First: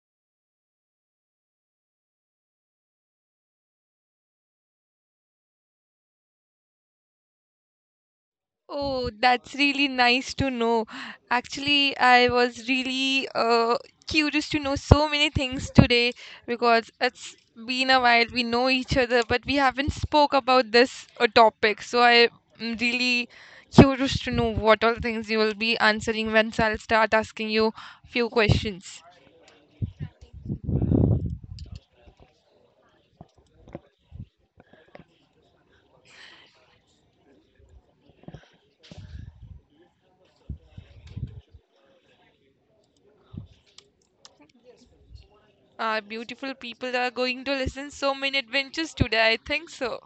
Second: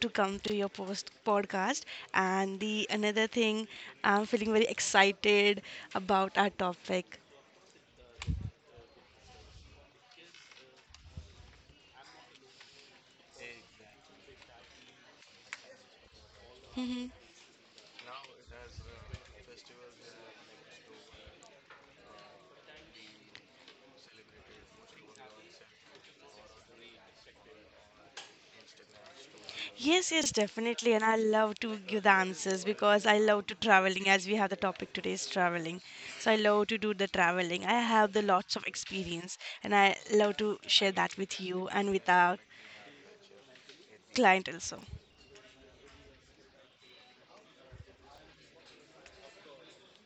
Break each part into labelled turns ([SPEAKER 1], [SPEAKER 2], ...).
[SPEAKER 1] to come to your post podcast. And the another thing, I'm feeling very excited about our topic.
[SPEAKER 2] Oh, that's really nice to know. Actually, I was really curious to know so many things today because it's been a while. We know each other, but we haven't spoke about this topic. So I'm really curious to know what all things you will be answering once I'll start asking you few questions.
[SPEAKER 1] Yes, yes, definitely. And I love to give the answers because I love to traveling as we have the topic today is traveling. So I love to do the traveling. I have the lots of experience and I love to share that with you and with our client also.
[SPEAKER 2] Our beautiful people are going to listen so many adventures today. I think so.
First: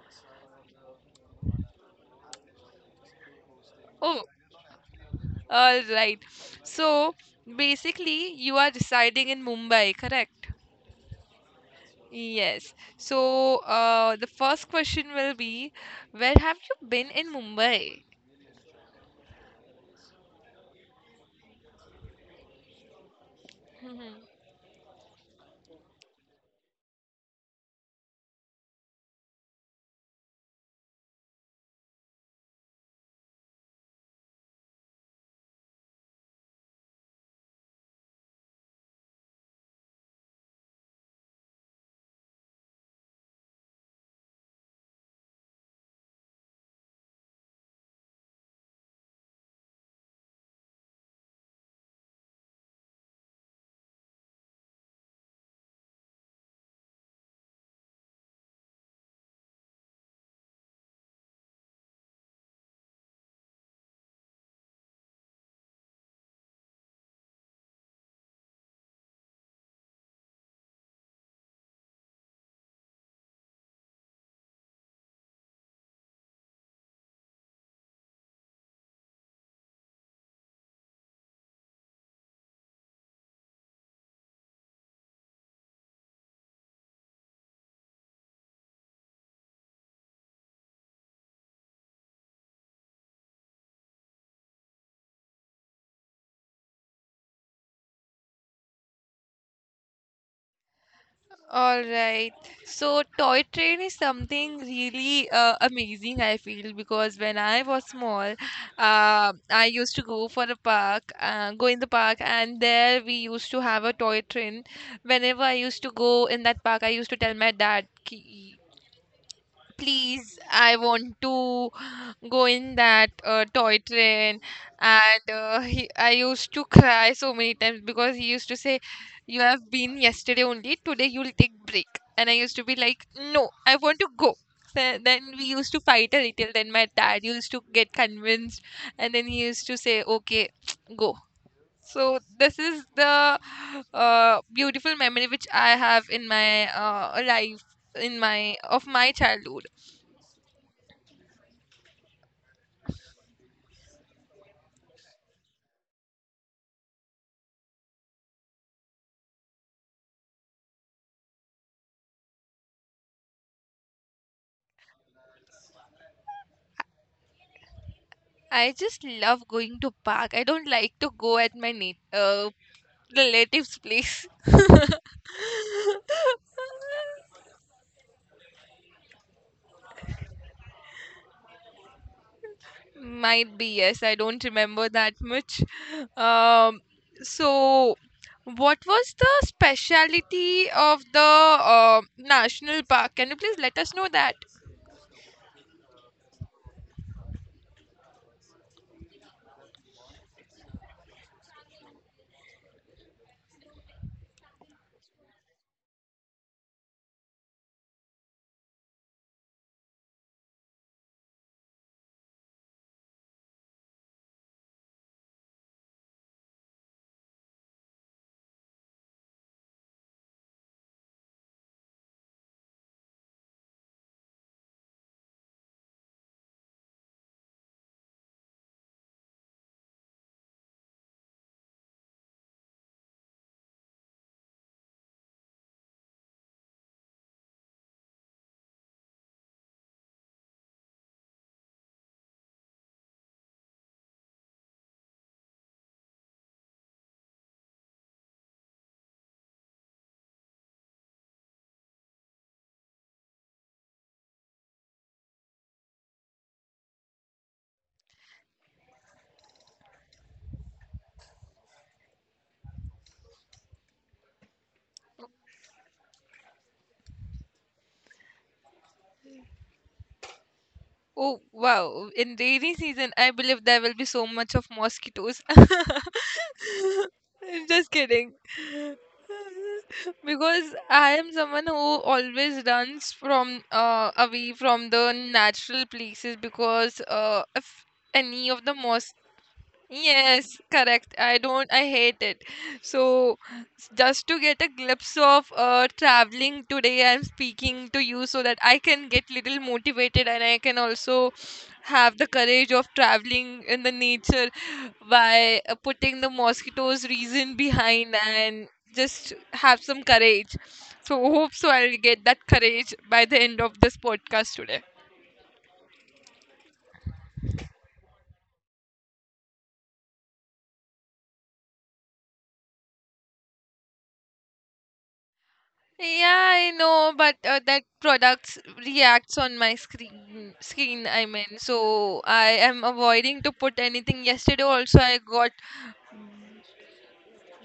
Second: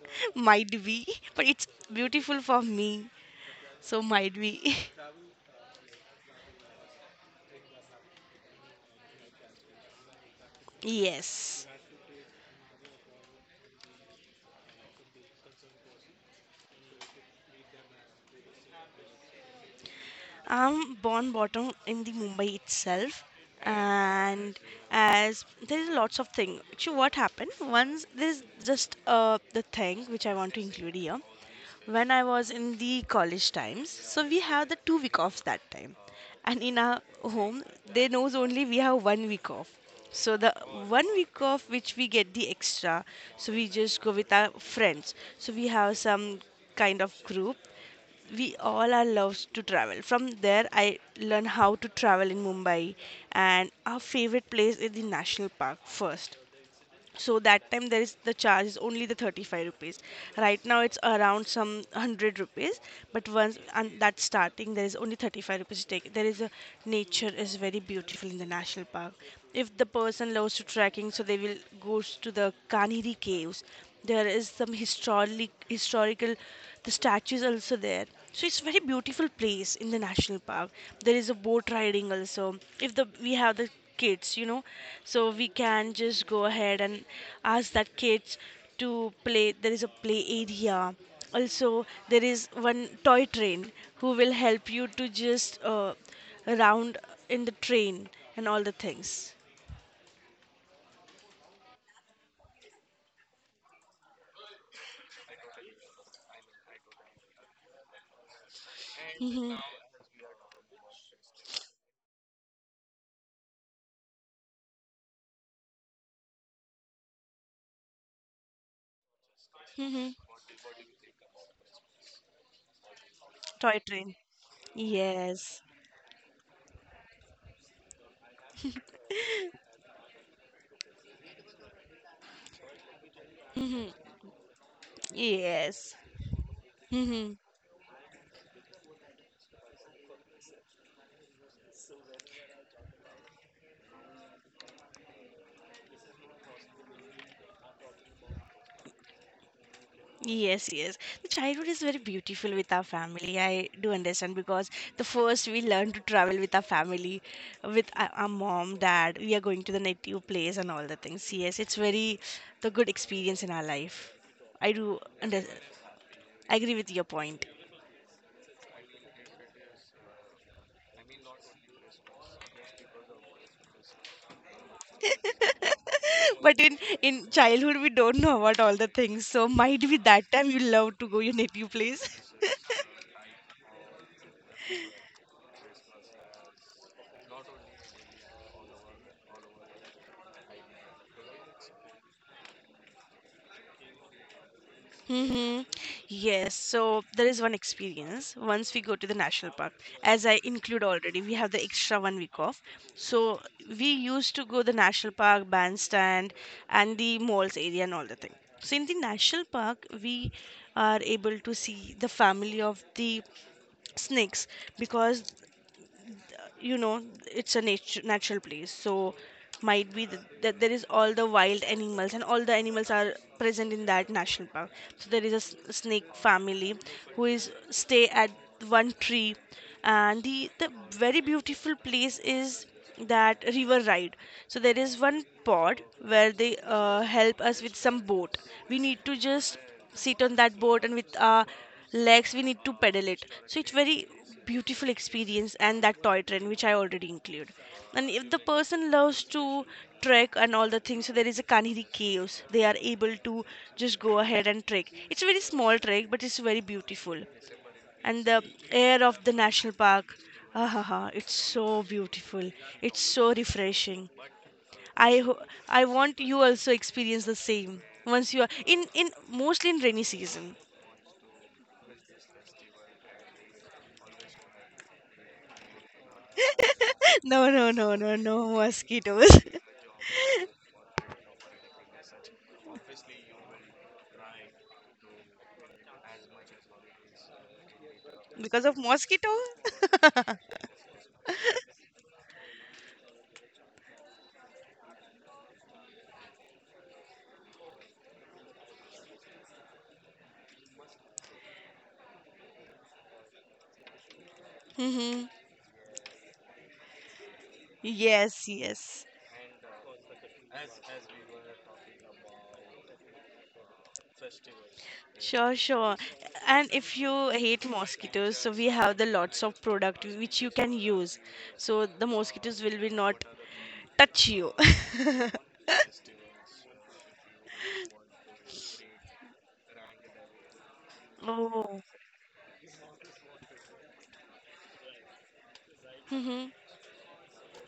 [SPEAKER 1] Might be, but it's beautiful for me. So
[SPEAKER 2] Oh,
[SPEAKER 1] might be.
[SPEAKER 2] all right. So basically, you are residing in Mumbai, correct?
[SPEAKER 1] Yes.
[SPEAKER 2] Yes. So the first question will be, where have you been in Mumbai?
[SPEAKER 1] I'm born bottom in the Mumbai itself,
[SPEAKER 2] Mhm.
[SPEAKER 1] and as there is lots of thing. Actually, what happened once? There's just the thing which I want to include here. When I was in the college times, so we have the 2 week offs that time, and in our home they knows only we have 1 week off. So the 1 week off which we get the extra, so we just go with our friends. So we have some kind of group, we all are loves to travel. From there I learn how to travel in Mumbai, and our favorite place is the national park first. So that time there is the charge is only the ₹35. Right now it's around some ₹100, but once and that's starting there is only ₹35 to take. There is a nature is very beautiful in the national park. If the person loves to trekking, so they will goes to the Kanheri caves. There is some historic historical the statues also there. So it's very beautiful place in the national park. There is a boat riding also. If the we have the kids, so we can just go ahead and ask that kids to play. There is a play area, also there is one toy train who will help you to just round in the train and all the things.
[SPEAKER 2] All right. So toy train is something really amazing, I feel, because when I was small, uh,
[SPEAKER 1] Hmm.
[SPEAKER 2] I used to go for a park, go in the park, and there we used to have a toy train. Whenever I used to go in that park, I used to tell my dad,
[SPEAKER 1] Hmm.
[SPEAKER 2] Please I want to go in that toy
[SPEAKER 1] Toy train,
[SPEAKER 2] train." And
[SPEAKER 1] yes.
[SPEAKER 2] I used to cry so many times because he used to say, you have been yesterday only, today you'll take break. And I used to be like, no I want to go. Then we used to
[SPEAKER 1] Yes.
[SPEAKER 2] fight a little, then my dad
[SPEAKER 1] Hmm.
[SPEAKER 2] used to get convinced, and then he used to say, okay go. So this is the beautiful memory which I have in my life, in my of my childhood.
[SPEAKER 1] Yes, yes. The childhood is very beautiful with our family. I do understand because the first we learn to travel with our family, with our mom, dad. We are going to the native place and all the things. Yes, it's very the good experience in our life. I do under, I agree with your point.
[SPEAKER 2] I just love going to park. I don't like to go at my relatives' place.
[SPEAKER 1] But in childhood we don't know about all the things. So might be that time you love to go your native place.
[SPEAKER 2] Might be, yes. I don't remember that much. Um, so, what was the speciality of the national park? Can you please let us know that?
[SPEAKER 1] Mm-hmm. Yes, so there is one experience once we go to the national park. As I include already, we have the extra 1 week off. So we used to go the national park, bandstand, and the malls area and all the thing. So in the national park, we are able to see the family of the snakes because you know it's a natural place. So might be that there is all the wild animals and all the animals are present in that national park. So there is a snake family who is stay at one tree. And the very beautiful place is that river ride. So there is one pod where they help us with some boat. We need to just sit on that boat and with our legs we need to pedal it. So it's very beautiful experience, and that toy train which I already include. And if the person loves to trek and all the things, so there is a Kanheri caves, they are able to just go ahead and trek. It's a very small trek, but it's very beautiful. And the air of the national park, ah, it's so beautiful. It's so refreshing. i ho- I want you also experience the same once you are in mostly in rainy season.
[SPEAKER 2] Oh, wow. In rainy season, I believe there will be so much of mosquitoes. I'm
[SPEAKER 1] No, no,
[SPEAKER 2] just
[SPEAKER 1] no, no,
[SPEAKER 2] kidding.
[SPEAKER 1] no mosquitoes.
[SPEAKER 2] Because I am someone who always runs from away from the natural places because if any
[SPEAKER 1] Because
[SPEAKER 2] of the
[SPEAKER 1] of
[SPEAKER 2] mosque.
[SPEAKER 1] mosquito?
[SPEAKER 2] Yes, correct. I don't, I hate it. So, just to get a glimpse of traveling today, I'm speaking to you so that I can get little motivated and I can also have the courage of traveling in the nature
[SPEAKER 1] Hmm.
[SPEAKER 2] by putting the mosquitoes reason behind
[SPEAKER 1] Yes,
[SPEAKER 2] and
[SPEAKER 1] yes.
[SPEAKER 2] just have some courage. So, hope so I'll get that courage by the end of this podcast today.
[SPEAKER 1] Sure, sure. And if you hate mosquitoes, so we have the lots of product which you can use. So the mosquitoes will be not touch you.
[SPEAKER 2] Yeah, I know, but that products reacts on my screen. Screen, I mean,
[SPEAKER 1] Oh.
[SPEAKER 2] so I am avoiding to put anything. Yesterday also, I got
[SPEAKER 1] Hmm.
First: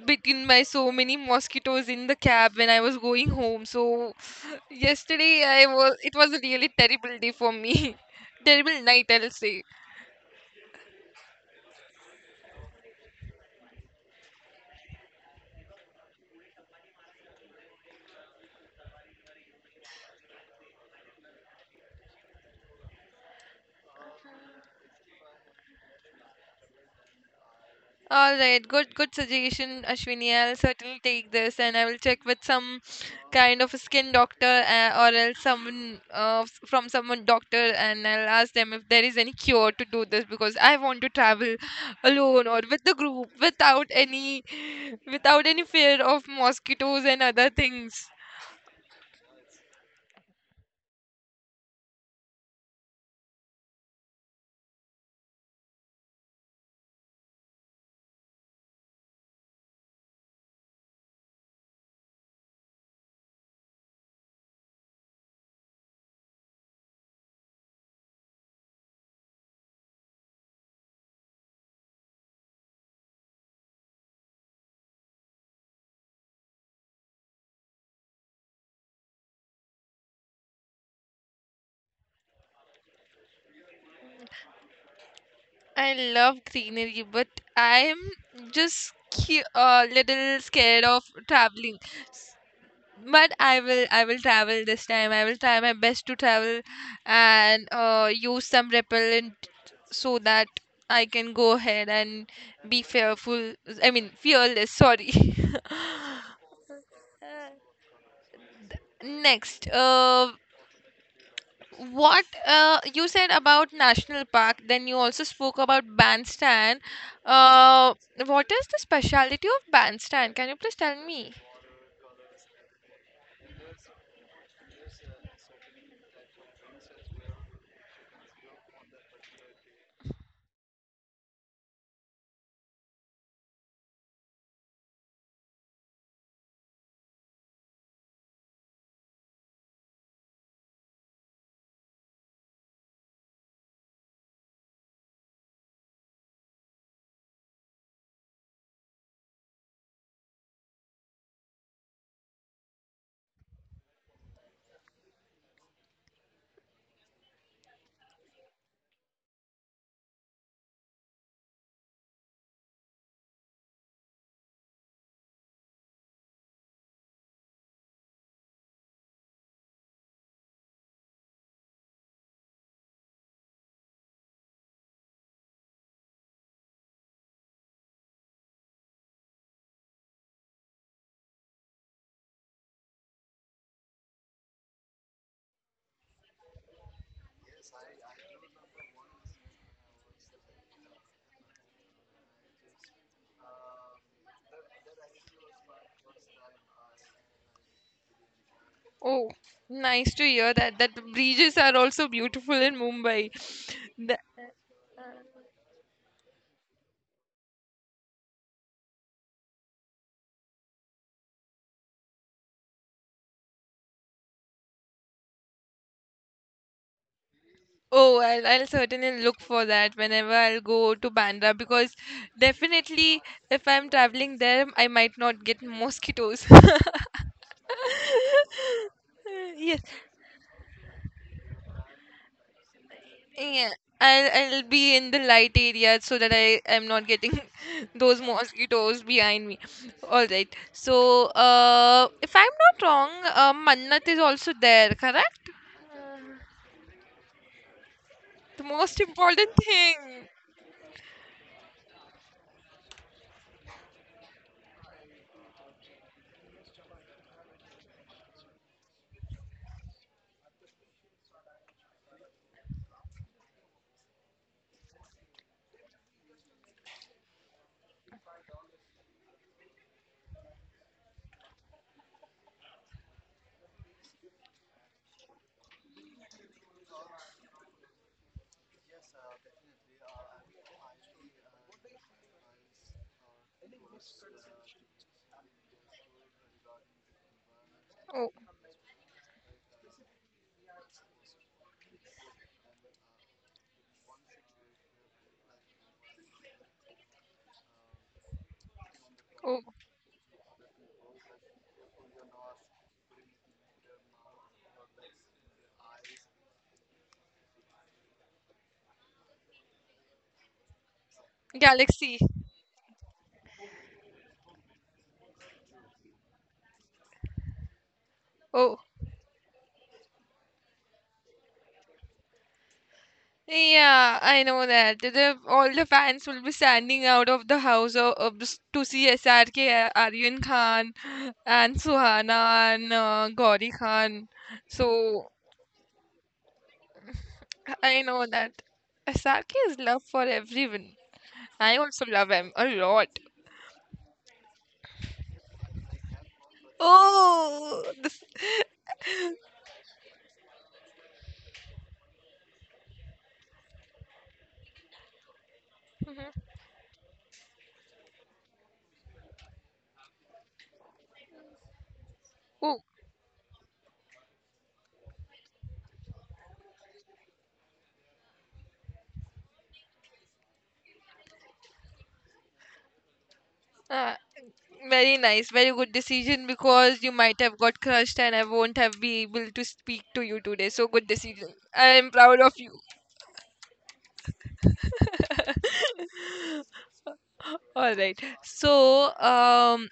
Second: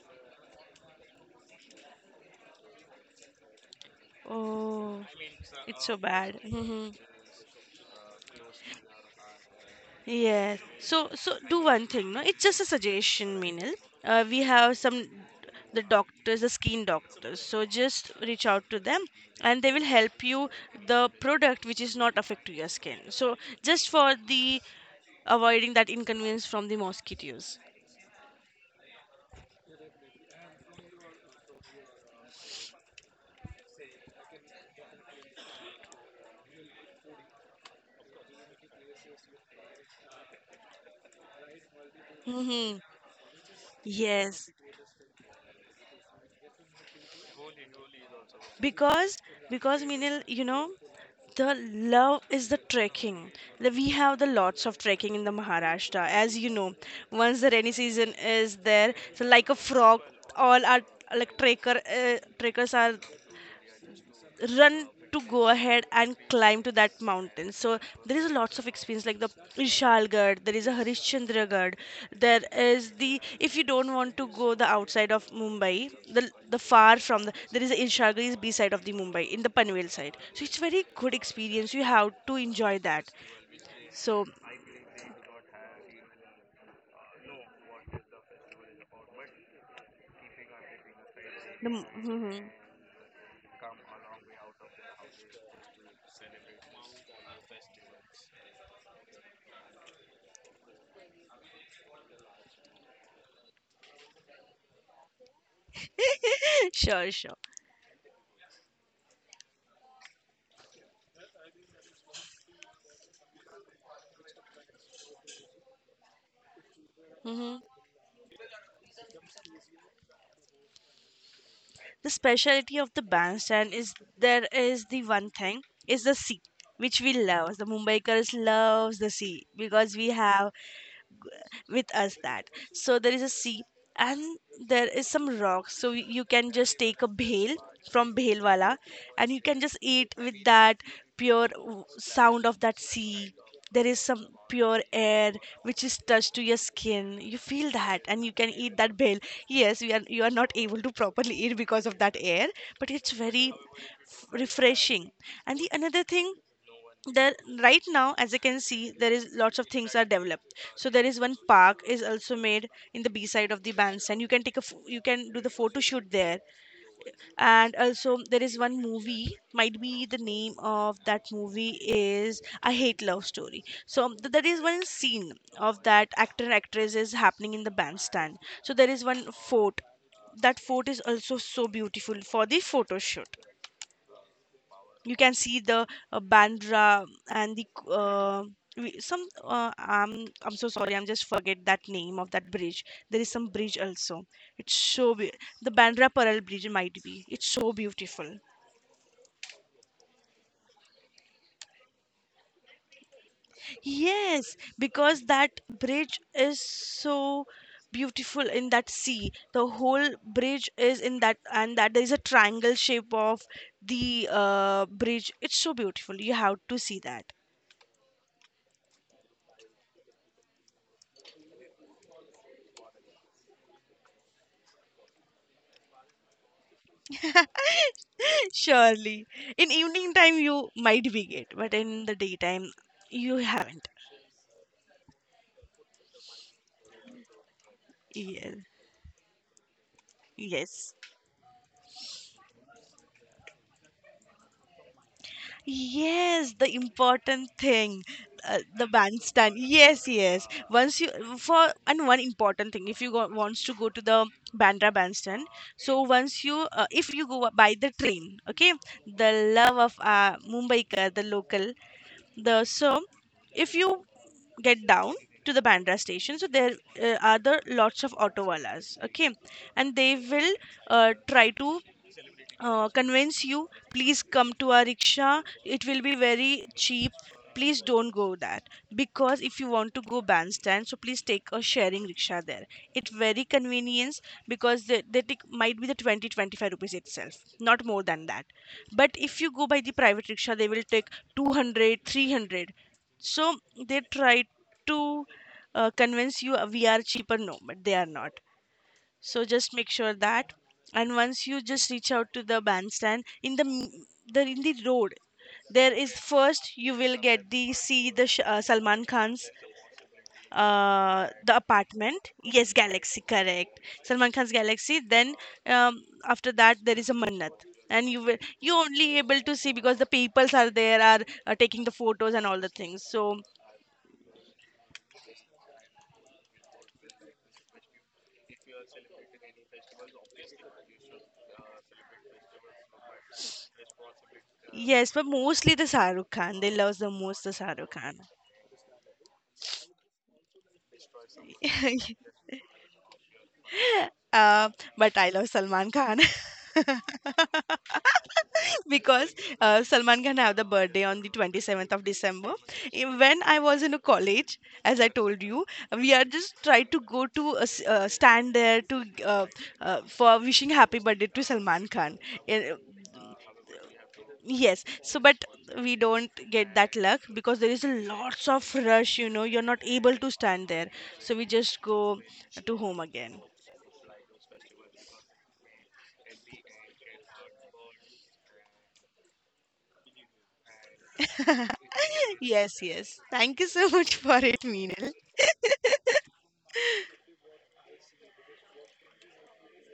[SPEAKER 2] bitten by so many mosquitoes in the cab when I was going home. So
[SPEAKER 1] Oh,
[SPEAKER 2] yesterday, I
[SPEAKER 1] it's
[SPEAKER 2] was.
[SPEAKER 1] so
[SPEAKER 2] It was
[SPEAKER 1] bad.
[SPEAKER 2] a really
[SPEAKER 1] Hmm.
[SPEAKER 2] terrible day for me. terrible night, I'll say.
[SPEAKER 1] Yes. So so do one thing, no? It's just a suggestion, Meenal. We have some the doctors, the skin doctors. So just reach out to them, and they will help you the product which is not affect to your skin. So just for the avoiding that inconvenience from the mosquitoes.
[SPEAKER 2] All right, good suggestion, Ashwini. I'll certainly take this and I will check with some kind of a skin doctor or else someone from someone doctor and I'll ask them if there is any cure to do this because I want to travel alone or
[SPEAKER 1] Mm-hmm.
[SPEAKER 2] with the group without any
[SPEAKER 1] Yes,
[SPEAKER 2] without any fear of mosquitoes and other things.
[SPEAKER 1] because because Meenal, The love is the trekking. The- We have the lots of trekking in the Maharashtra, as you know. Once the rainy season is there, so like a frog, all our like trekker trekkers are run to go ahead and climb to that mountain. So there is lots of experience like the Ishalgarh, there is a Harishchandragarh, there is the if you don't want to go the outside of Mumbai, the far from the there is a Ishalgarh is B side of the Mumbai in the Panvel side. So it's very good experience. You have to enjoy that. So
[SPEAKER 2] I love greenery, but I'm just a little scared of traveling.
[SPEAKER 1] the
[SPEAKER 2] But I will travel this time. I will try my best to travel and use some repellent so that I can go ahead and be fearful, I mean fearless, sorry.
[SPEAKER 1] sure, sure.
[SPEAKER 2] Next, what you said about national park, then you also spoke about bandstand.
[SPEAKER 1] Hmm.
[SPEAKER 2] uh what is the specialty of bandstand? Can you please tell me?
[SPEAKER 1] The specialty of the bandstand is there is the one thing is the sea, which we love. The Mumbaikars loves the sea because we have with us that. So there is a sea, and there is some rocks. So you can just take a bhel from bhelwala, and you can just eat with that pure sound of that sea. There is some pure air which is touched to your skin, you feel that and you can eat that bhel. Yes, you are not able to properly eat because of that air, but it's very refreshing. And the another thing, there right now as you can see there is lots of things are developed. So there is one park is also made in the B side of the bandstand. You can take a you can do the photo shoot there. And also there is one movie, might be the name of that movie is I Hate Love Story. So there is one scene of that actor and actress is happening in the bandstand. So there is one fort, that fort is also so beautiful for the photo shoot. You can see the Bandra and the some I'm so sorry, I'm just forget that name of that bridge. There is some bridge also. It's so be- the Bandra Pearl Bridge might be. It's so beautiful.
[SPEAKER 2] Oh, nice to hear that. That the beaches are also beautiful in Mumbai. The-
[SPEAKER 1] Yes, because that bridge is so beautiful in that sea. The whole bridge is in that, and that there is a triangle shape of the bridge. It's so beautiful. You have to see that.
[SPEAKER 2] oh, I'll certainly look for that whenever I'll go to Bandra, because definitely if I'm traveling there, I might not get mosquitoes.
[SPEAKER 1] Surely. In
[SPEAKER 2] Yes,
[SPEAKER 1] evening time you might be get, but in the daytime you
[SPEAKER 2] yeah,
[SPEAKER 1] haven't.
[SPEAKER 2] I'll be in the light area so that I am not getting those
[SPEAKER 1] Yes.
[SPEAKER 2] mosquitoes behind me. All right.
[SPEAKER 1] Yes.
[SPEAKER 2] So, if I'm not wrong, Mannat is also there, correct? Uh,
[SPEAKER 1] Yes, the important thing,
[SPEAKER 2] The
[SPEAKER 1] the
[SPEAKER 2] most important
[SPEAKER 1] bandstand. Yes,
[SPEAKER 2] thing.
[SPEAKER 1] yes. Once you for and one important thing, if you go, wants to go to the Bandra bandstand, so once you if you go by the train, okay, the love of Mumbai ka, the local. The so if you get down to the Bandra station, so there are the lots of auto wallahs, okay, and they will try to convince you, please come to our rickshaw, it will be very cheap. Please don't go that, because if you want to go bandstand, so please take a sharing rickshaw there. It very convenience, because the tick might be the twenty twenty five rupees itself, not more than
[SPEAKER 2] Oh,
[SPEAKER 1] that. But if you go by the private rickshaw they will take 200 300. So they try to convince you, we are cheaper, no, but they are not. So
[SPEAKER 2] oh,
[SPEAKER 1] just make sure that. And once you just reach out to the bandstand in the the in the road, there is first you will get the see the Salman Khan's the
[SPEAKER 2] galaxy.
[SPEAKER 1] apartment, yes, Galaxy, correct, Salman Khan's Galaxy. Then after that there is a Mannat, and you will you
[SPEAKER 2] Oh,
[SPEAKER 1] only able to see because the peoples are there are taking the photos and all the things. So
[SPEAKER 2] yeah, I know that. All the fans will be standing out of the house to see SRK, Aryan Khan, and Suhana, and Gauri Khan.
[SPEAKER 1] yes, but
[SPEAKER 2] So
[SPEAKER 1] mostly the Shahrukh Khan, they love the most the Shahrukh
[SPEAKER 2] I
[SPEAKER 1] Khan.
[SPEAKER 2] know that. Asaki is love for everyone. I also love him a lot.
[SPEAKER 1] Uh, but I love Salman Khan.
[SPEAKER 2] Oh, this.
[SPEAKER 1] Because Salman Khan have the birthday on the 27th of December. Eh, when I was in a college, as I told you, we are
[SPEAKER 2] Mhm.
[SPEAKER 1] just try to go to a stand there to for wishing happy birthday to Salman Khan. Eh,
[SPEAKER 2] Oh,
[SPEAKER 1] yes, so but we don't get that luck because there is a lots of rush. You know, you're not able to stand there, so we just go to home again.
[SPEAKER 2] ah, very nice. Very good decision, because you might have got crushed and I won't have been able to speak to you today. So good decision. I am proud of you.
[SPEAKER 1] Yes, yes. Thank you so much for it, Meenal.
[SPEAKER 2] All right. So,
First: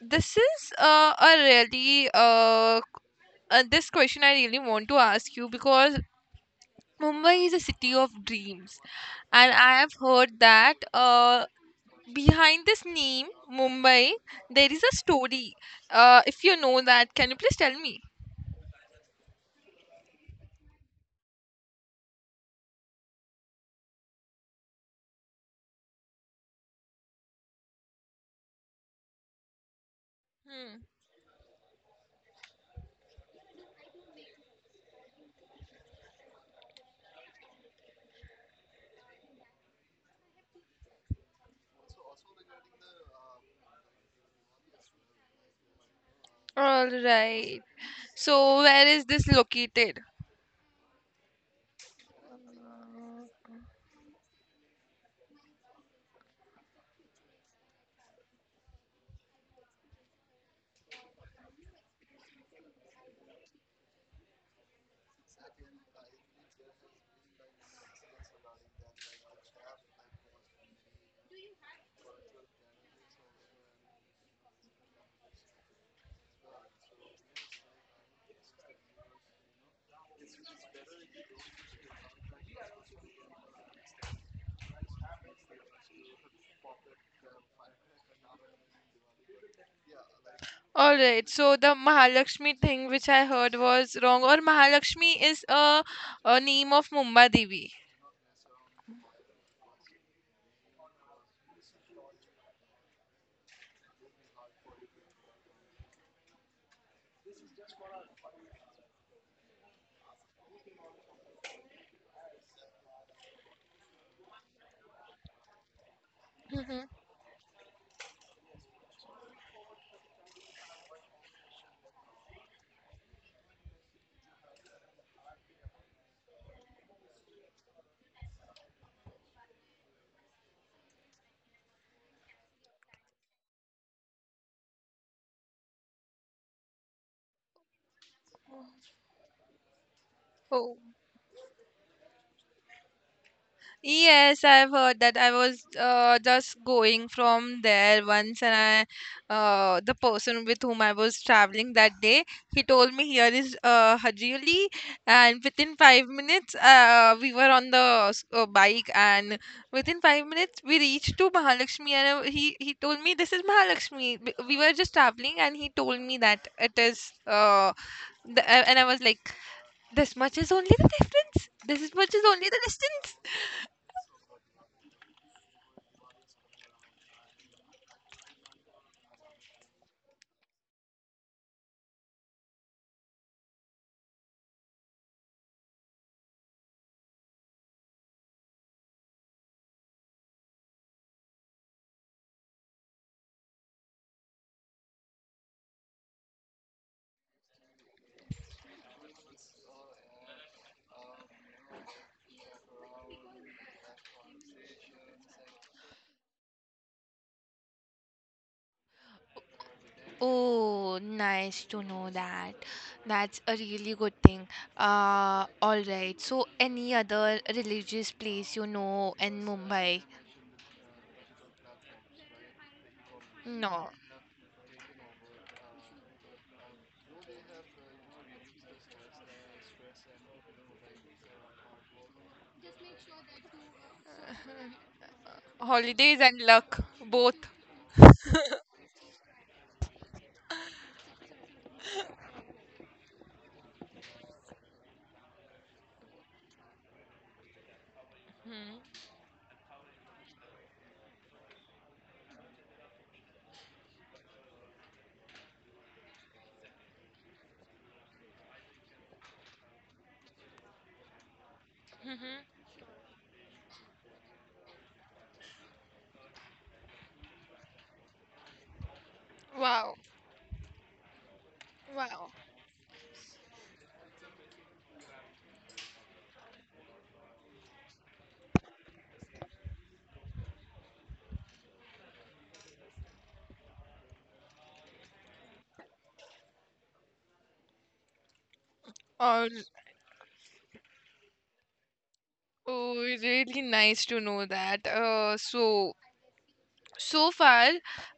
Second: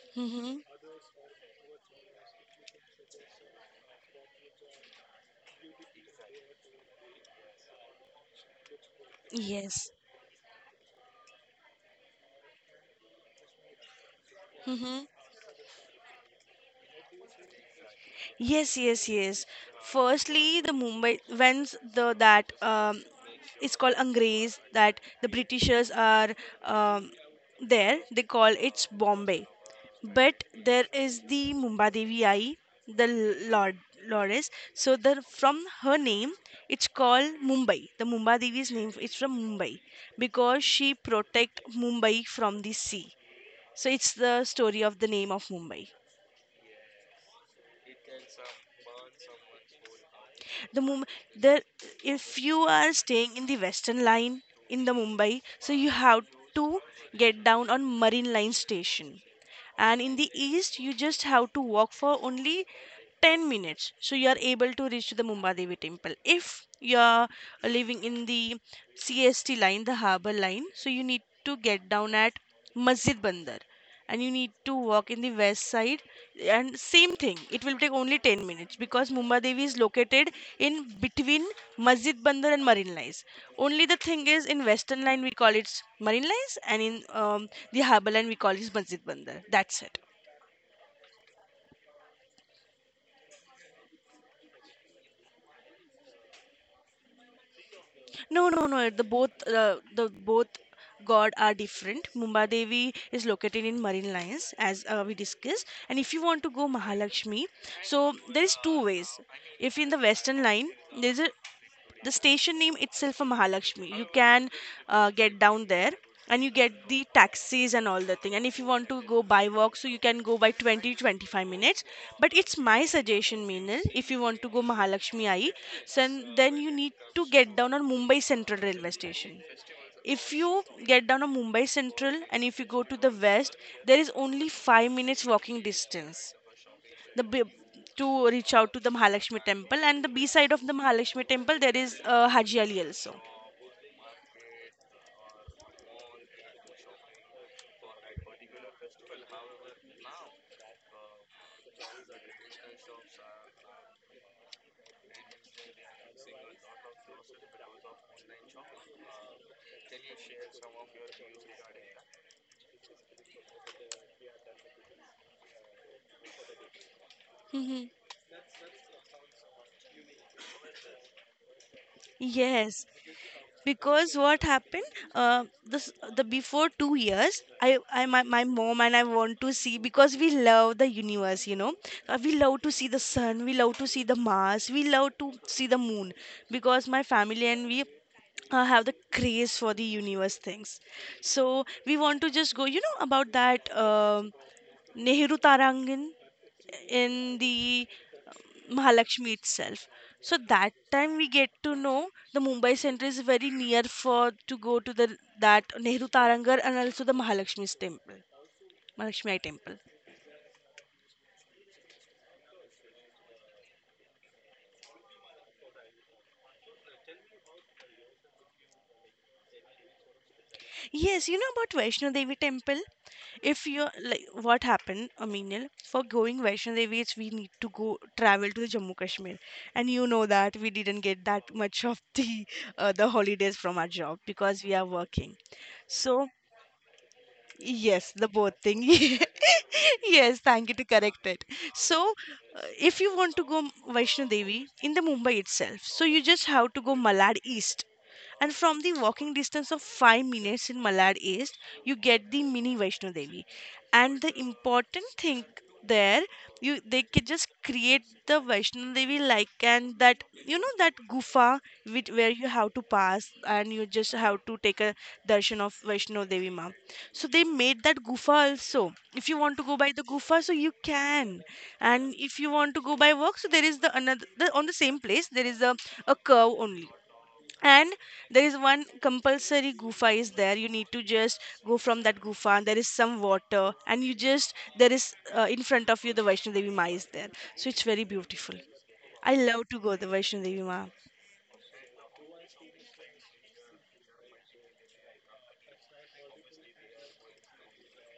[SPEAKER 2] this
[SPEAKER 1] Mm-hmm.
[SPEAKER 2] is a really this question I really want to ask you, because Mumbai is a city of dreams, and I
[SPEAKER 1] Yes.
[SPEAKER 2] have heard that behind this name, Mumbai, there is a
[SPEAKER 1] Mm-hmm.
[SPEAKER 2] story. If you know that, can you please tell me?
[SPEAKER 1] Yes, yes, yes. Firstly, the Mumbai when's the that it's called Angrez that the Britishers are um, there. They call it's Bombay, but
[SPEAKER 2] Hmm.
[SPEAKER 1] there is the Mumbai Devi Ai, the Lord Lordess. So the from her name, it's called Mumbai. The Mumbai Devi's name it's from Mumbai because she protect Mumbai from the sea. So it's the story of the name of Mumbai.
[SPEAKER 2] All right. So, where is this located?
[SPEAKER 1] The mum the If you are staying in the western line in the Mumbai, so you have to get down on Marine Line station, and in the east you just have to walk for only 10 minutes, so you are able to reach to the Mumbai Devi temple. If you are living in the CST line, the harbor line, so you need to get down at Masjid Bandar, and you need to walk in the west side, and same thing it will take only 10 minutes because Mumbai Devi is located in between Masjid Bandar and Marine Lines. Only the thing is in western line we call it Marine Lines, and in um, the harbour line we call it Masjid Bandar, that's it.
[SPEAKER 2] All right. So, the Mahalakshmi thing which I heard was wrong, or Mahalakshmi is a name of Mumba Devi.
[SPEAKER 1] No, no, no, the both the both god are different. Mumbai Devi is located in Marine Lines, as we discussed, and if you want to go Mahalakshmi, so there is two ways. If in the western line there's a the station name itself a Mahalakshmi, you can get down there, and you get
[SPEAKER 2] Hmm.
[SPEAKER 1] the taxis and all the thing. And if you want to go by walk, so you can go by 20 25 minutes. But it's my suggestion, Meenal, if you want to go Mahalakshmi Ai, so then you need to get down on Mumbai Central railway station. If you get down on Mumbai Central and if you go to the west, there is only 5 minutes walking distance the b- to reach out to the Mahalakshmi temple. And the B side of the
[SPEAKER 2] Oh.
[SPEAKER 1] Mahalakshmi temple there is Haji Ali also.
[SPEAKER 2] Yes, I've heard that. I was just going from there once, and the person with whom I was traveling that day, he told me here is Hajuli, and within 5 minutes, we were on the bike, and within 5 minutes we reached to Mahalakshmi, and he told me this is Mahalakshmi. We were just traveling, and he told me that and I was like, this much is only the difference. This is much is only the
[SPEAKER 1] Yes,
[SPEAKER 2] distance.
[SPEAKER 1] because what happened? This the Before 2 years, I my mom and I want to see because we love the universe, you know. We love to see the sun, we love to see the Mars, we love to see the moon because my family and we have the craze for the universe things. So we want to just go, you know, about that Nehru Tarangin. In the uh, Mahalakshmi itself. So that time we get to know the Mumbai center is very near for to go to the that Nehru Tarangar and also the Mahalakshmi's temple. Mahalakshmi temple.
[SPEAKER 2] Oh, nice to know that. That's a really good thing. All right. So, any other religious place you know in Mumbai?
[SPEAKER 1] Yes, you know about Vaishno Devi temple. If you
[SPEAKER 2] No,
[SPEAKER 1] like, what happened, Aminil? For going Vaishno Devi, it's we need to go travel to the Jammu Kashmir, and you know that we didn't get that much of the the holidays from our job because we are working.
[SPEAKER 2] holidays
[SPEAKER 1] So
[SPEAKER 2] and luck, both.
[SPEAKER 1] yes, the both thing. Yes, thank you to correct it. So, if you want to go Vaishno Devi in the Mumbai itself, so you just have to go Malad East, and from the
[SPEAKER 2] Hmm.
[SPEAKER 1] walking distance of 5 minutes in Malad East you get the mini Vaishno Devi. And the important thing there, you they could just create the Vaishno Devi like, and that you know that gufa with where
[SPEAKER 2] Mhm.
[SPEAKER 1] you have to pass, and you just have to take a darshan of Vaishno Devi Ma. So they made that gufa also. If you want to go by
[SPEAKER 2] Wow,
[SPEAKER 1] the gufa, so you can. And
[SPEAKER 2] wow.
[SPEAKER 1] if you want to go by walk, so there is on the same place there is a curve only. And there is one compulsory gufa is there, you need to just go from that gufa. There is some water, and you just there is in front of you the Vaishno Devi Ma is there, so it's very beautiful. I
[SPEAKER 2] Oh,
[SPEAKER 1] love to go the Vaishno Devi Ma.
[SPEAKER 2] oh, really nice to know that. So far,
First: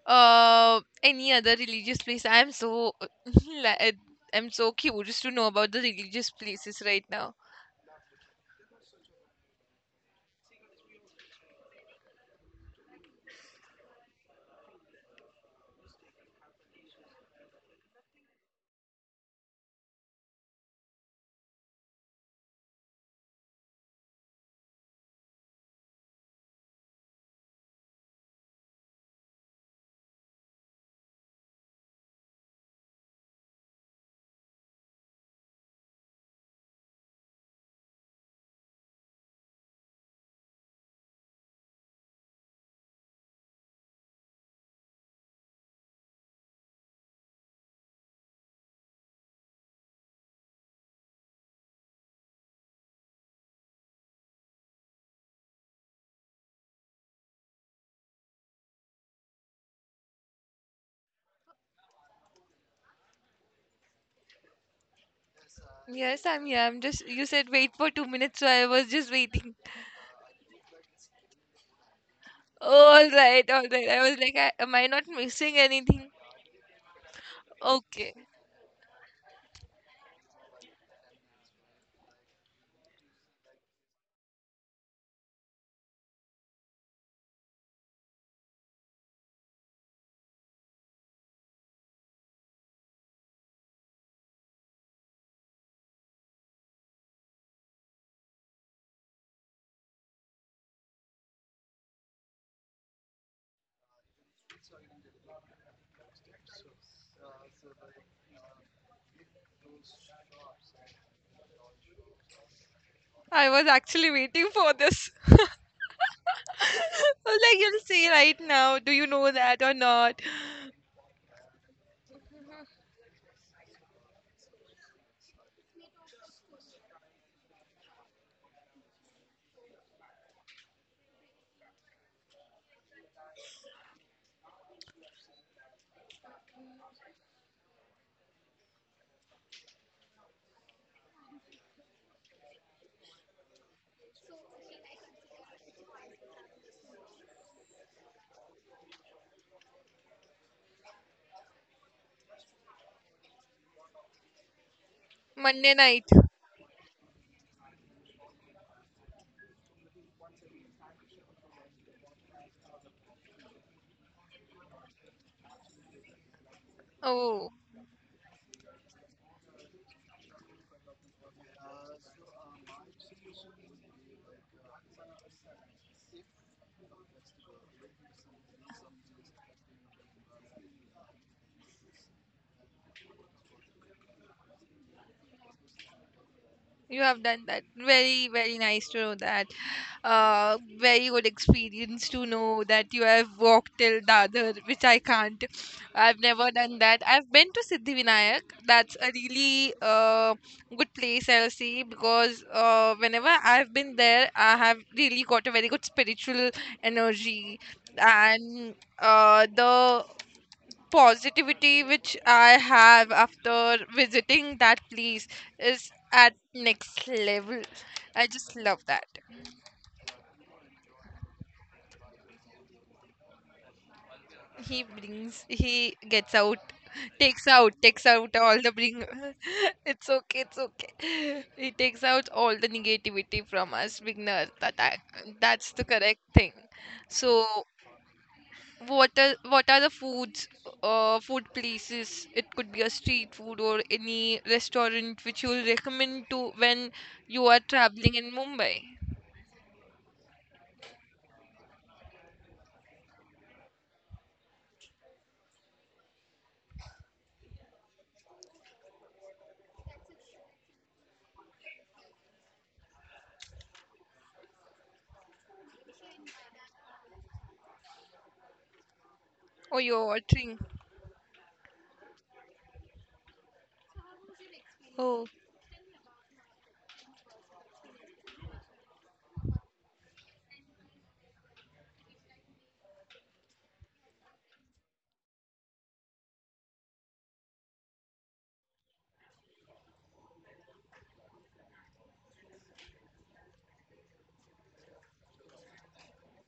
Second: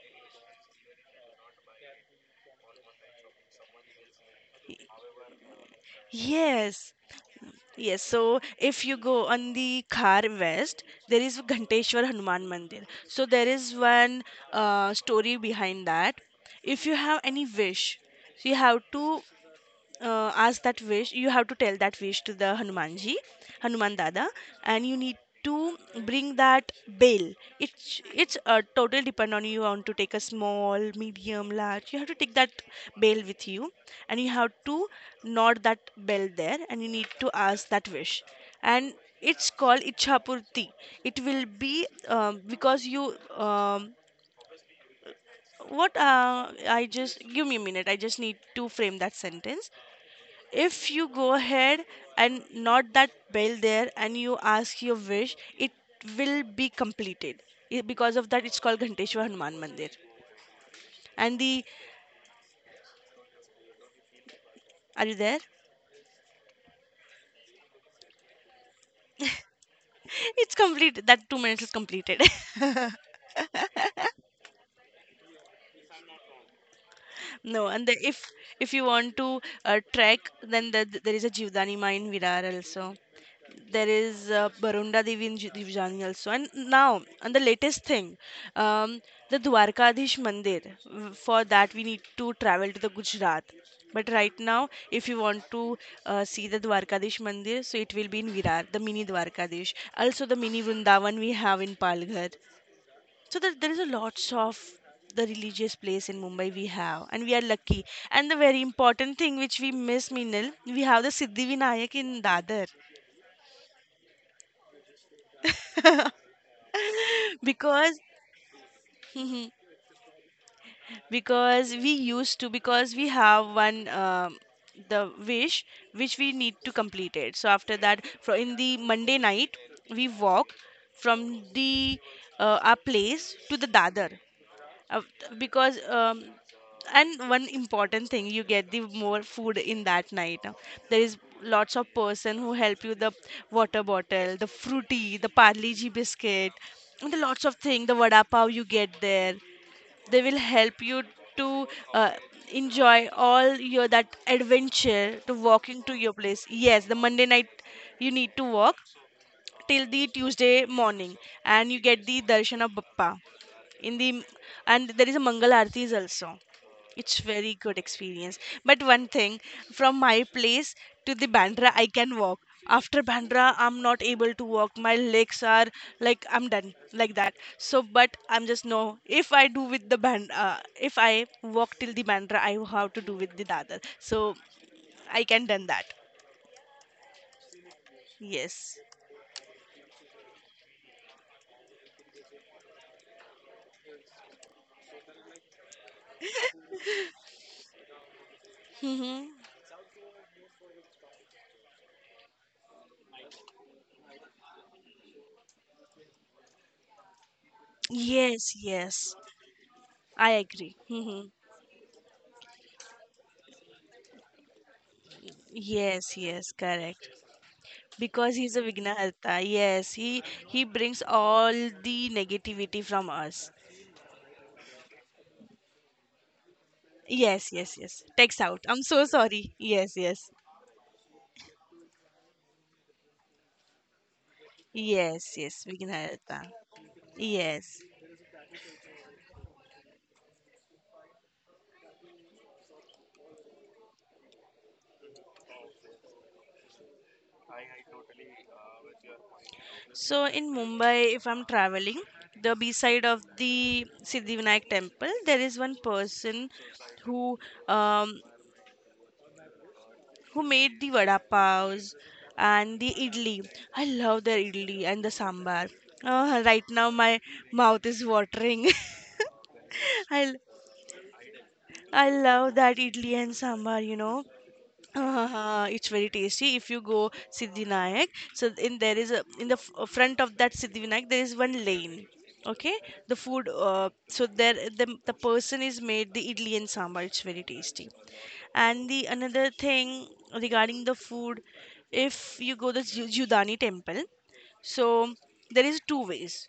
[SPEAKER 2] any other religious place? I'm so, like, I'm so curious to know about the religious places
[SPEAKER 1] Yes,
[SPEAKER 2] right now.
[SPEAKER 1] yes, so if you go on the Khar West, there is Ghanteshwar Hanuman Mandir. So there is one story behind that. If you have any wish, so you have to ask that wish, you have to tell that wish to the Hanumanji, Hanuman Dada. And you need to bring that bale. It's total depend on you, want to take a small, medium, large. You have to take that bale with you, and you have to knot that bell there, and you need to ask that wish. And it's called ichhapurti. It will be because you um, what I just give me a minute, I just need to frame that sentence. If you go ahead and not that bell there and you ask your wish, it will be completed. Because of that, it's called Ghanteshwar Hanuman Mandir. And the are you there?
[SPEAKER 2] Yes, I'm here. You said wait for 2 minutes, so I was just waiting.
[SPEAKER 1] It's complete, that 2 minutes is completed.
[SPEAKER 2] All right, all right. I was like, am I not missing anything?
[SPEAKER 1] No, and the,
[SPEAKER 2] Okay.
[SPEAKER 1] if you want to trek, then the, there is a Jivdani mine in Virar also. There is Barunda Devi in Jivdani also. And now, and the latest thing, um, the Dwarkadish Mandir. For that, we need to travel to the Gujarat. But right now, if you want to see the Dwarkadish Mandir, so it will be in Virar, the mini Dwarkadish. Also, the mini Vrindavan we have in Palghar. So there is a lots of the religious place in Mumbai we have, and we are lucky. And the very important thing which we miss, Meenal, we have the Siddhivinayak in Dadar.
[SPEAKER 2] I was actually waiting for this. I was like, you'll
[SPEAKER 1] because
[SPEAKER 2] see right now. Do you know that or not?
[SPEAKER 1] because we used to, because we have one the wish which we need to complete it, so after that for in the Monday night we walk from the our place to the Dadar, uh, because and one important thing, you get the more food in that night. There is lots of person who help you the water bottle, the Fruity, the Parle G biscuit, and the lots of thing, the vada pav you get there. They will help you to uh, enjoy all your that adventure to
[SPEAKER 2] Monday
[SPEAKER 1] walking to
[SPEAKER 2] night.
[SPEAKER 1] your place. Yes, the Monday night you need to walk till the Tuesday morning, and you get the darshan of Bappa. In the and there is a Mangal Aarti also. It's
[SPEAKER 2] Oh.
[SPEAKER 1] very good experience. But one thing, from my place to the Bandra, I can walk. After Bandra, I'm not able to walk. My legs are like I'm done like that. So, but I'm just no. If I do with the band, if I walk till the Bandra, I have to do with the Dadar. So I can done that.
[SPEAKER 2] You have done that. Very, very
[SPEAKER 1] Yes.
[SPEAKER 2] nice to know that. Very good experience to know that you have walked till Dadar, which I can't. I've never done that. I've been to Siddhivinayak. That's a
[SPEAKER 1] Hmm.
[SPEAKER 2] really good place, I'll say, because whenever I've been there, I have really got a very good spiritual energy.
[SPEAKER 1] Yes.
[SPEAKER 2] And
[SPEAKER 1] Yes.
[SPEAKER 2] the
[SPEAKER 1] I agree. Hmm.
[SPEAKER 2] positivity which I have after visiting that place is
[SPEAKER 1] Yes,
[SPEAKER 2] at
[SPEAKER 1] yes,
[SPEAKER 2] next
[SPEAKER 1] correct.
[SPEAKER 2] level. I
[SPEAKER 1] Because
[SPEAKER 2] just
[SPEAKER 1] he's a
[SPEAKER 2] love that.
[SPEAKER 1] Vignaharta. Yes, he brings all the negativity from us.
[SPEAKER 2] He brings, he gets out, takes
[SPEAKER 1] Yes, yes,
[SPEAKER 2] out,
[SPEAKER 1] yes.
[SPEAKER 2] takes out
[SPEAKER 1] Text
[SPEAKER 2] all
[SPEAKER 1] out.
[SPEAKER 2] the
[SPEAKER 1] I'm so
[SPEAKER 2] bring.
[SPEAKER 1] sorry. Yes,
[SPEAKER 2] It's
[SPEAKER 1] yes.
[SPEAKER 2] okay, it's okay. He takes out all the negativity from us beginners.
[SPEAKER 1] Yes, yes,
[SPEAKER 2] That's the correct
[SPEAKER 1] Vignaharta.
[SPEAKER 2] thing. So
[SPEAKER 1] Yes.
[SPEAKER 2] what are the foods, food places? It could be a street food or any restaurant which you'll recommend to when you are traveling in Mumbai.
[SPEAKER 1] So in Mumbai, if I'm traveling, the B side of the Siddhivinayak temple, there is one person who um, who made the vada paos and the idli. I love their idli and the sambar. Right now, my mouth is watering.
[SPEAKER 2] Or you're
[SPEAKER 1] I
[SPEAKER 2] watering.
[SPEAKER 1] I love that idli and sambar, you know.
[SPEAKER 2] Oh,
[SPEAKER 1] It's very tasty if you go Siddhinayak. So in there is a in the front of that Siddhinayak there is one lane. Okay, the food. So there the person is made the idli and sambar. It's very tasty. And the another thing regarding the food, if you go the Judani temple, so there is two ways.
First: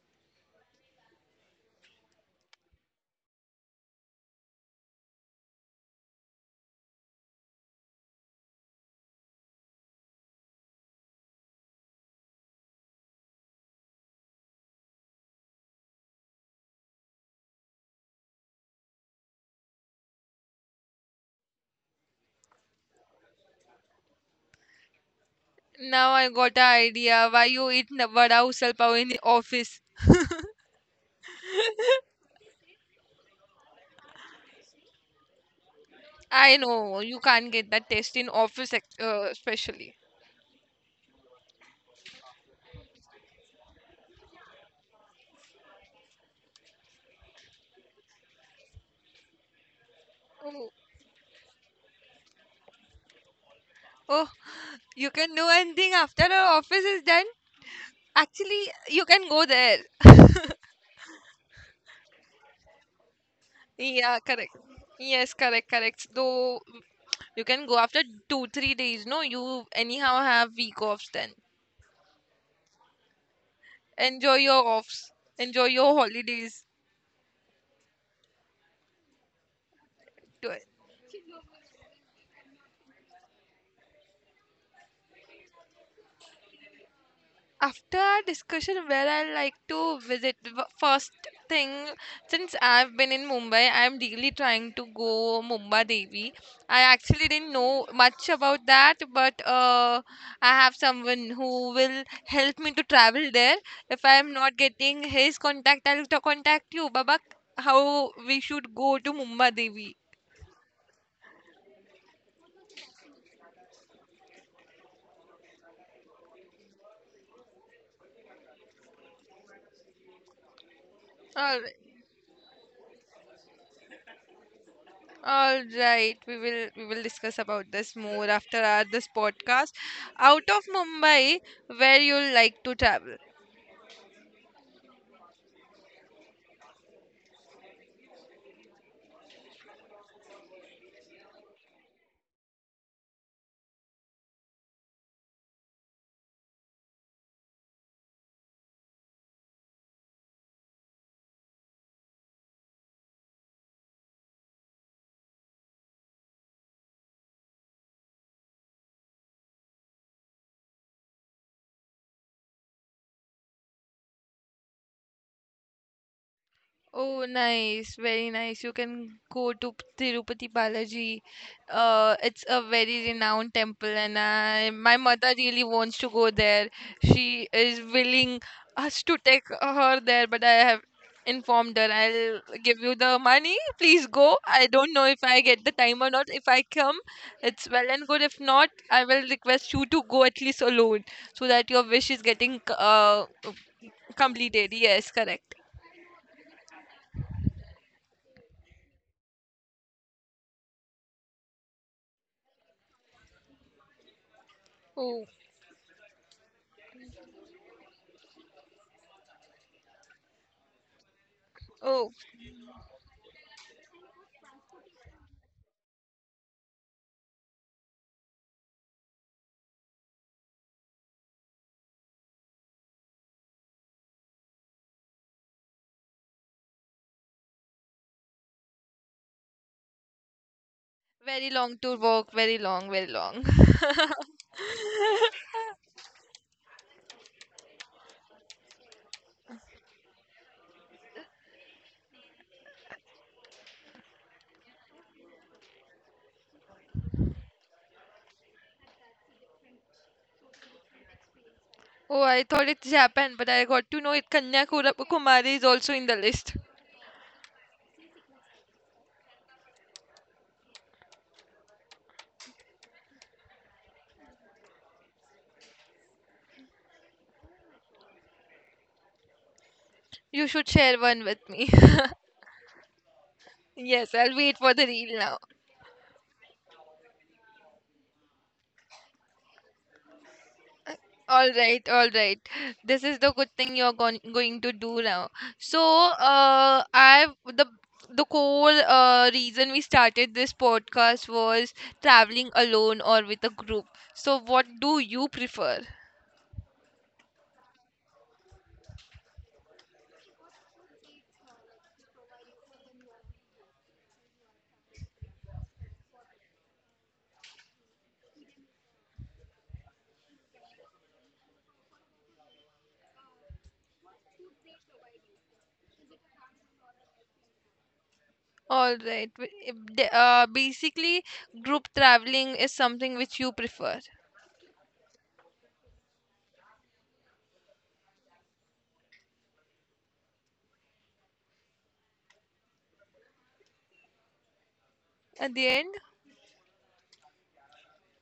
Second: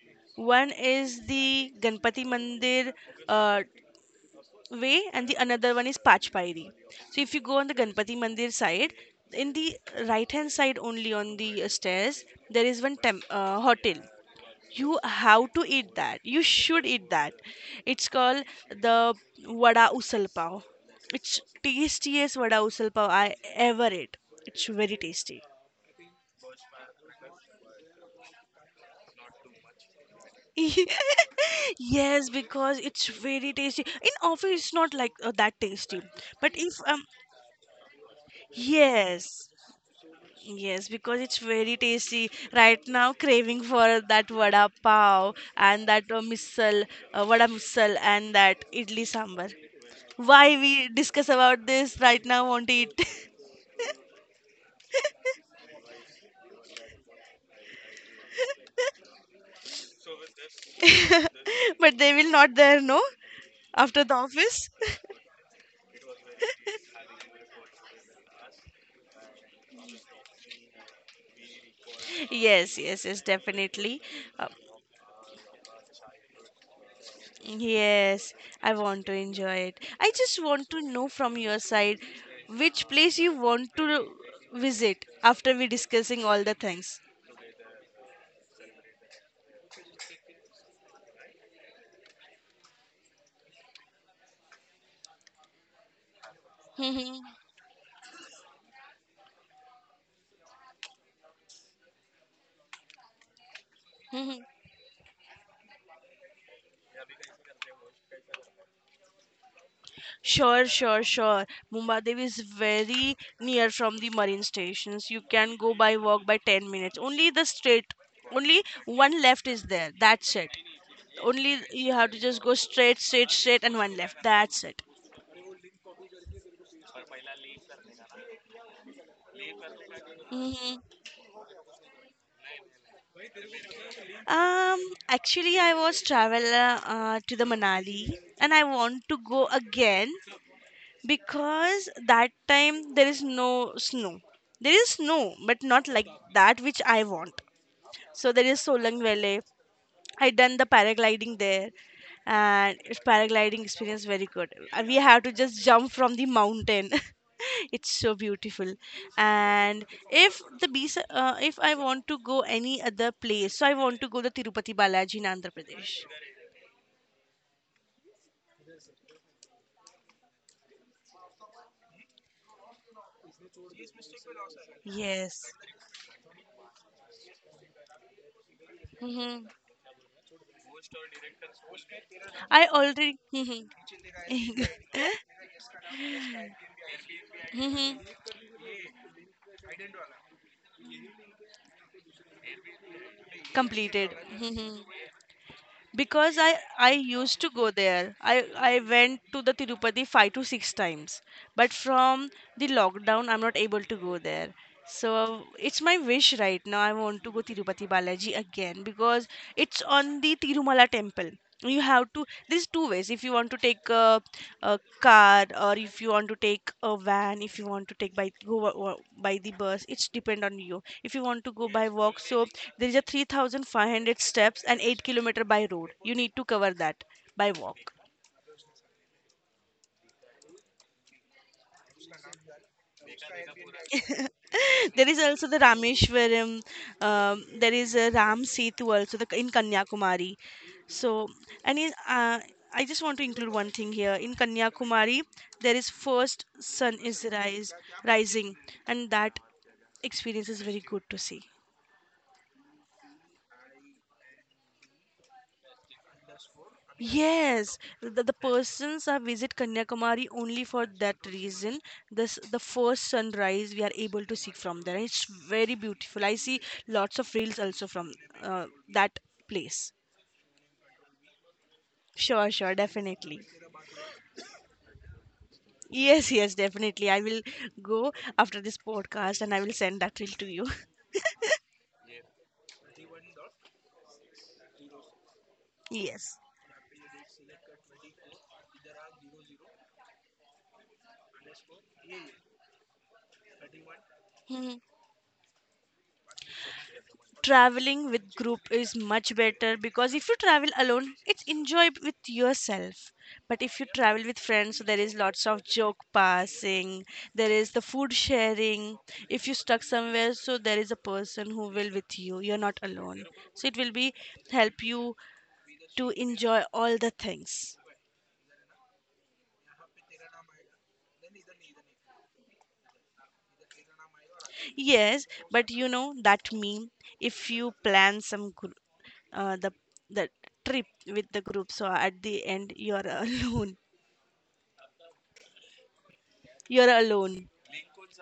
[SPEAKER 1] One is the Ganpati Mandir. Uh, Way and the another one is Pachpairi. So if you go on the Ganpati Mandir side, in the right hand side only on the stairs, there is one hotel. You have to eat that. You should eat that. It's called the Vada Usal Pav. It's tastiest Vada Usal Pav I ever ate. It's very tasty.
[SPEAKER 2] now I got an idea why you eat vada usal pav in the office.
[SPEAKER 1] Yes, because it's very tasty. In office, it's not like that tasty. But
[SPEAKER 2] I
[SPEAKER 1] if
[SPEAKER 2] know you can't get that taste in office,
[SPEAKER 1] yes,
[SPEAKER 2] especially.
[SPEAKER 1] Yes, because it's very tasty. Right now, craving for that vada pav and that misal, vada misal and that idli sambar. Why
[SPEAKER 2] Oh,
[SPEAKER 1] we discuss about this right now? Want to eat,
[SPEAKER 2] oh, you can do anything after our office is done? Actually, you can go there.
[SPEAKER 1] but they will not there. No, after the
[SPEAKER 2] Yeah, correct.
[SPEAKER 1] office.
[SPEAKER 2] Yes, correct, correct. Though you can go after two, 3 days. No, you anyhow have week offs then.
[SPEAKER 1] Yes, yes, yes, definitely.
[SPEAKER 2] Enjoy
[SPEAKER 1] Uh,
[SPEAKER 2] your offs. Enjoy your holidays.
[SPEAKER 1] yes, I want to enjoy it. I just want to know from your side which place you want to visit after we discussing all the things.
[SPEAKER 2] After our discussion, where I like to visit first thing, since I've been in Mumbai, I'm really trying to go Mumbai Devi. I actually didn't know much about that, but I have someone who will help me to travel there. If I'm not getting his contact, I'll to contact you, babak, how we should go to Mumbai Devi.
[SPEAKER 1] Sure, sure, sure. Mumbadev is very near from the marine stations. You can go by walk by 10 minutes. Only the straight, only one left is there. That's it. Only you have to just go straight, straight, straight, and one left. That's it.
[SPEAKER 2] All right, we will discuss about this more after our this podcast. Out of
[SPEAKER 1] Hmm.
[SPEAKER 2] Mumbai, where you like to travel?
[SPEAKER 1] Um, Actually, I was traveler to the Manali, and I want to go again because that time there is no snow. There is snow, but not like that which I want. So there is Solang Valley. I done the paragliding there, and it's paragliding experience very good. And we have to just jump from the mountain. It's so beautiful. And if the beach, if I want to go any other place, so I want to go the Tirupati Balaji in Andhra Pradesh.
[SPEAKER 2] Oh, nice. Very nice. You can go to Tirupati Balaji. It's a very renowned temple, and my mother
[SPEAKER 1] Yes.
[SPEAKER 2] really wants to go there. She is willing us to
[SPEAKER 1] Hmm.
[SPEAKER 2] take her there, but I have informed her I'll
[SPEAKER 1] I
[SPEAKER 2] give you
[SPEAKER 1] already.
[SPEAKER 2] the money. Please go.
[SPEAKER 1] Hmm.
[SPEAKER 2] I don't know if I get the time or not. If I come, it's well and good. If not, I will request you to go at least alone so that your wish is getting
[SPEAKER 1] Completed.
[SPEAKER 2] completed.
[SPEAKER 1] Hmm,
[SPEAKER 2] Yes, correct.
[SPEAKER 1] because I used to go there, I went to the Tirupati 5 to 6 times, but from the lockdown I'm not able to go there. So
[SPEAKER 2] Oh,
[SPEAKER 1] it's my wish right now, I want to go Tirupati Balaji again because it's on the Tirumala temple. You have
[SPEAKER 2] oh.
[SPEAKER 1] to there's two ways, if you want to take a car, or if you want to take a van, if you want to take by go by the bus, it's depend on you. If you want to go by walk, so there is a 3,500 steps and 8-kilometer by road you need to cover that by walk.
[SPEAKER 2] Very long to walk, very long, very long.
[SPEAKER 1] There is also the Rameshwaram. There is a Ram Setu also the, in Kanyakumari. So, and in, I just want to include one thing here. In Kanyakumari, there is first sun is rise, rising, and that experience is very good to see.
[SPEAKER 2] Oh, I thought it's Japan, but I got to know it Kanyakumari is also in the list.
[SPEAKER 1] Yes, the persons are visit Kanyakumari only for that reason. This the first sunrise we are able to see from there. It's very beautiful. I see lots of reels also from uh, that place.
[SPEAKER 2] You should share one with me.
[SPEAKER 1] Sure, sure, definitely.
[SPEAKER 2] Yes, I'll wait for the reel now.
[SPEAKER 1] Yes, yes, definitely. I will go after this podcast and I will send that reel to you.
[SPEAKER 2] All right, all right. This is the good thing you're going to do now. So,
[SPEAKER 1] Yes.
[SPEAKER 2] I the core reason we started this podcast was traveling alone or with a group. So, what
[SPEAKER 1] Mhm.
[SPEAKER 2] do you prefer?
[SPEAKER 1] Traveling with group is much better because if you travel alone, it's enjoy with yourself. But if you travel with friends, so there is lots of joke passing, there is the food sharing. If you stuck somewhere, so there is a person who will with you. You're not alone. So it will be help you to enjoy all the things.
[SPEAKER 2] All right. Wi- if the- Basically, group traveling is something which you prefer.
[SPEAKER 1] Yes, but you know that meme. If you plan some gr- uh, the the trip with the group, so at the end you're alone.
[SPEAKER 2] At the end,
[SPEAKER 1] You're alone.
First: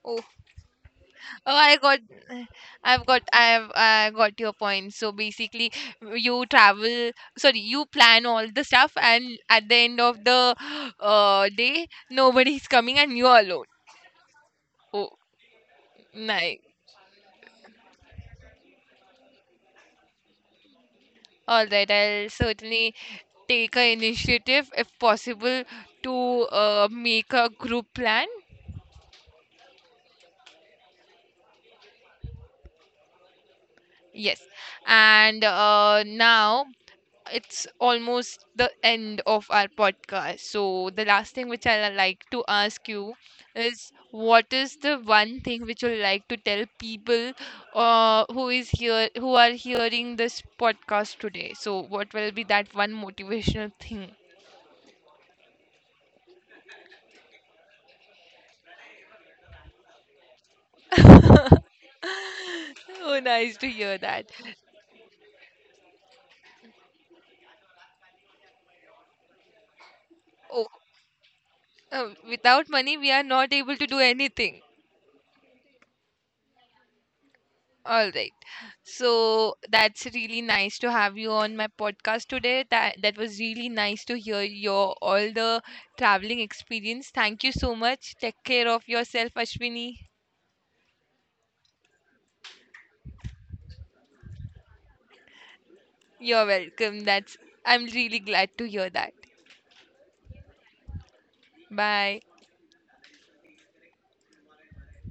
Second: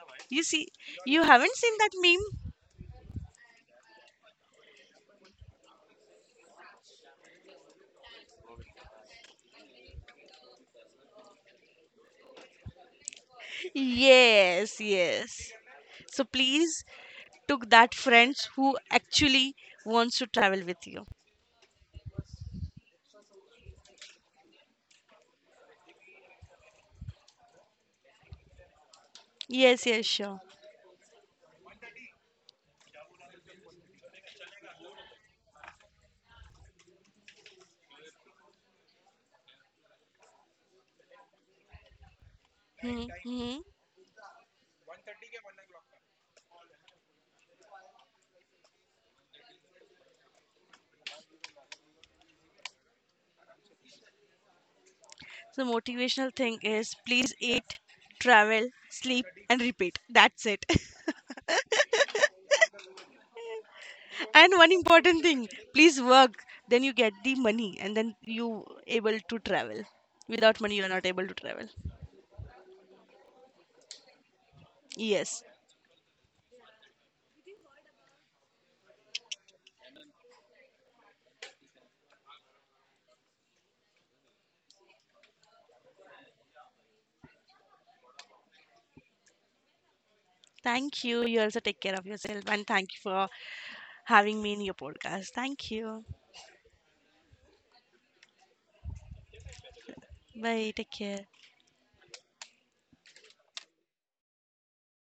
[SPEAKER 2] oh,
[SPEAKER 1] You see, you haven't
[SPEAKER 2] oh, I
[SPEAKER 1] seen that meme.
[SPEAKER 2] got, I've, I got your point. So basically, you travel. Sorry, you plan all the stuff, and at the end of the day, nobody's coming, and you're alone.
[SPEAKER 1] Yes,
[SPEAKER 2] Oh,
[SPEAKER 1] yes. So
[SPEAKER 2] nice.
[SPEAKER 1] please took that friends who actually wants to travel with you.
[SPEAKER 2] All right. I'll certainly take a initiative if possible to make a group plan.
[SPEAKER 1] Yes, yes, sure.
[SPEAKER 2] Yes. And now it's almost the end of our podcast. So, the last thing which I'd like to ask
[SPEAKER 1] Mm-hmm,
[SPEAKER 2] you
[SPEAKER 1] mm-hmm.
[SPEAKER 2] is, what is the one thing which you'd like to tell people who is here who are hearing this podcast today? So, what will be that one motivational thing?
[SPEAKER 1] So motivational thing is please eat, travel, sleep, and repeat. That's it.
[SPEAKER 2] Oh, nice to hear that.
[SPEAKER 1] And one important thing, please work, then you get the money and then you able to travel. Without
[SPEAKER 2] Oh,
[SPEAKER 1] money you are not able to travel.
[SPEAKER 2] without money, we are not able to do anything.
[SPEAKER 1] Yes,
[SPEAKER 2] All right. So that's really nice to have you on my podcast today. That was really nice to hear your all the traveling experience. Thank you so much. Take care of yourself, Ashwini.
[SPEAKER 1] thank you, you also take care of yourself, and thank you for having me in your podcast. Thank you.
[SPEAKER 2] You're welcome. That's I'm really glad to hear that.
[SPEAKER 1] Bye, take care.
[SPEAKER 2] Bye.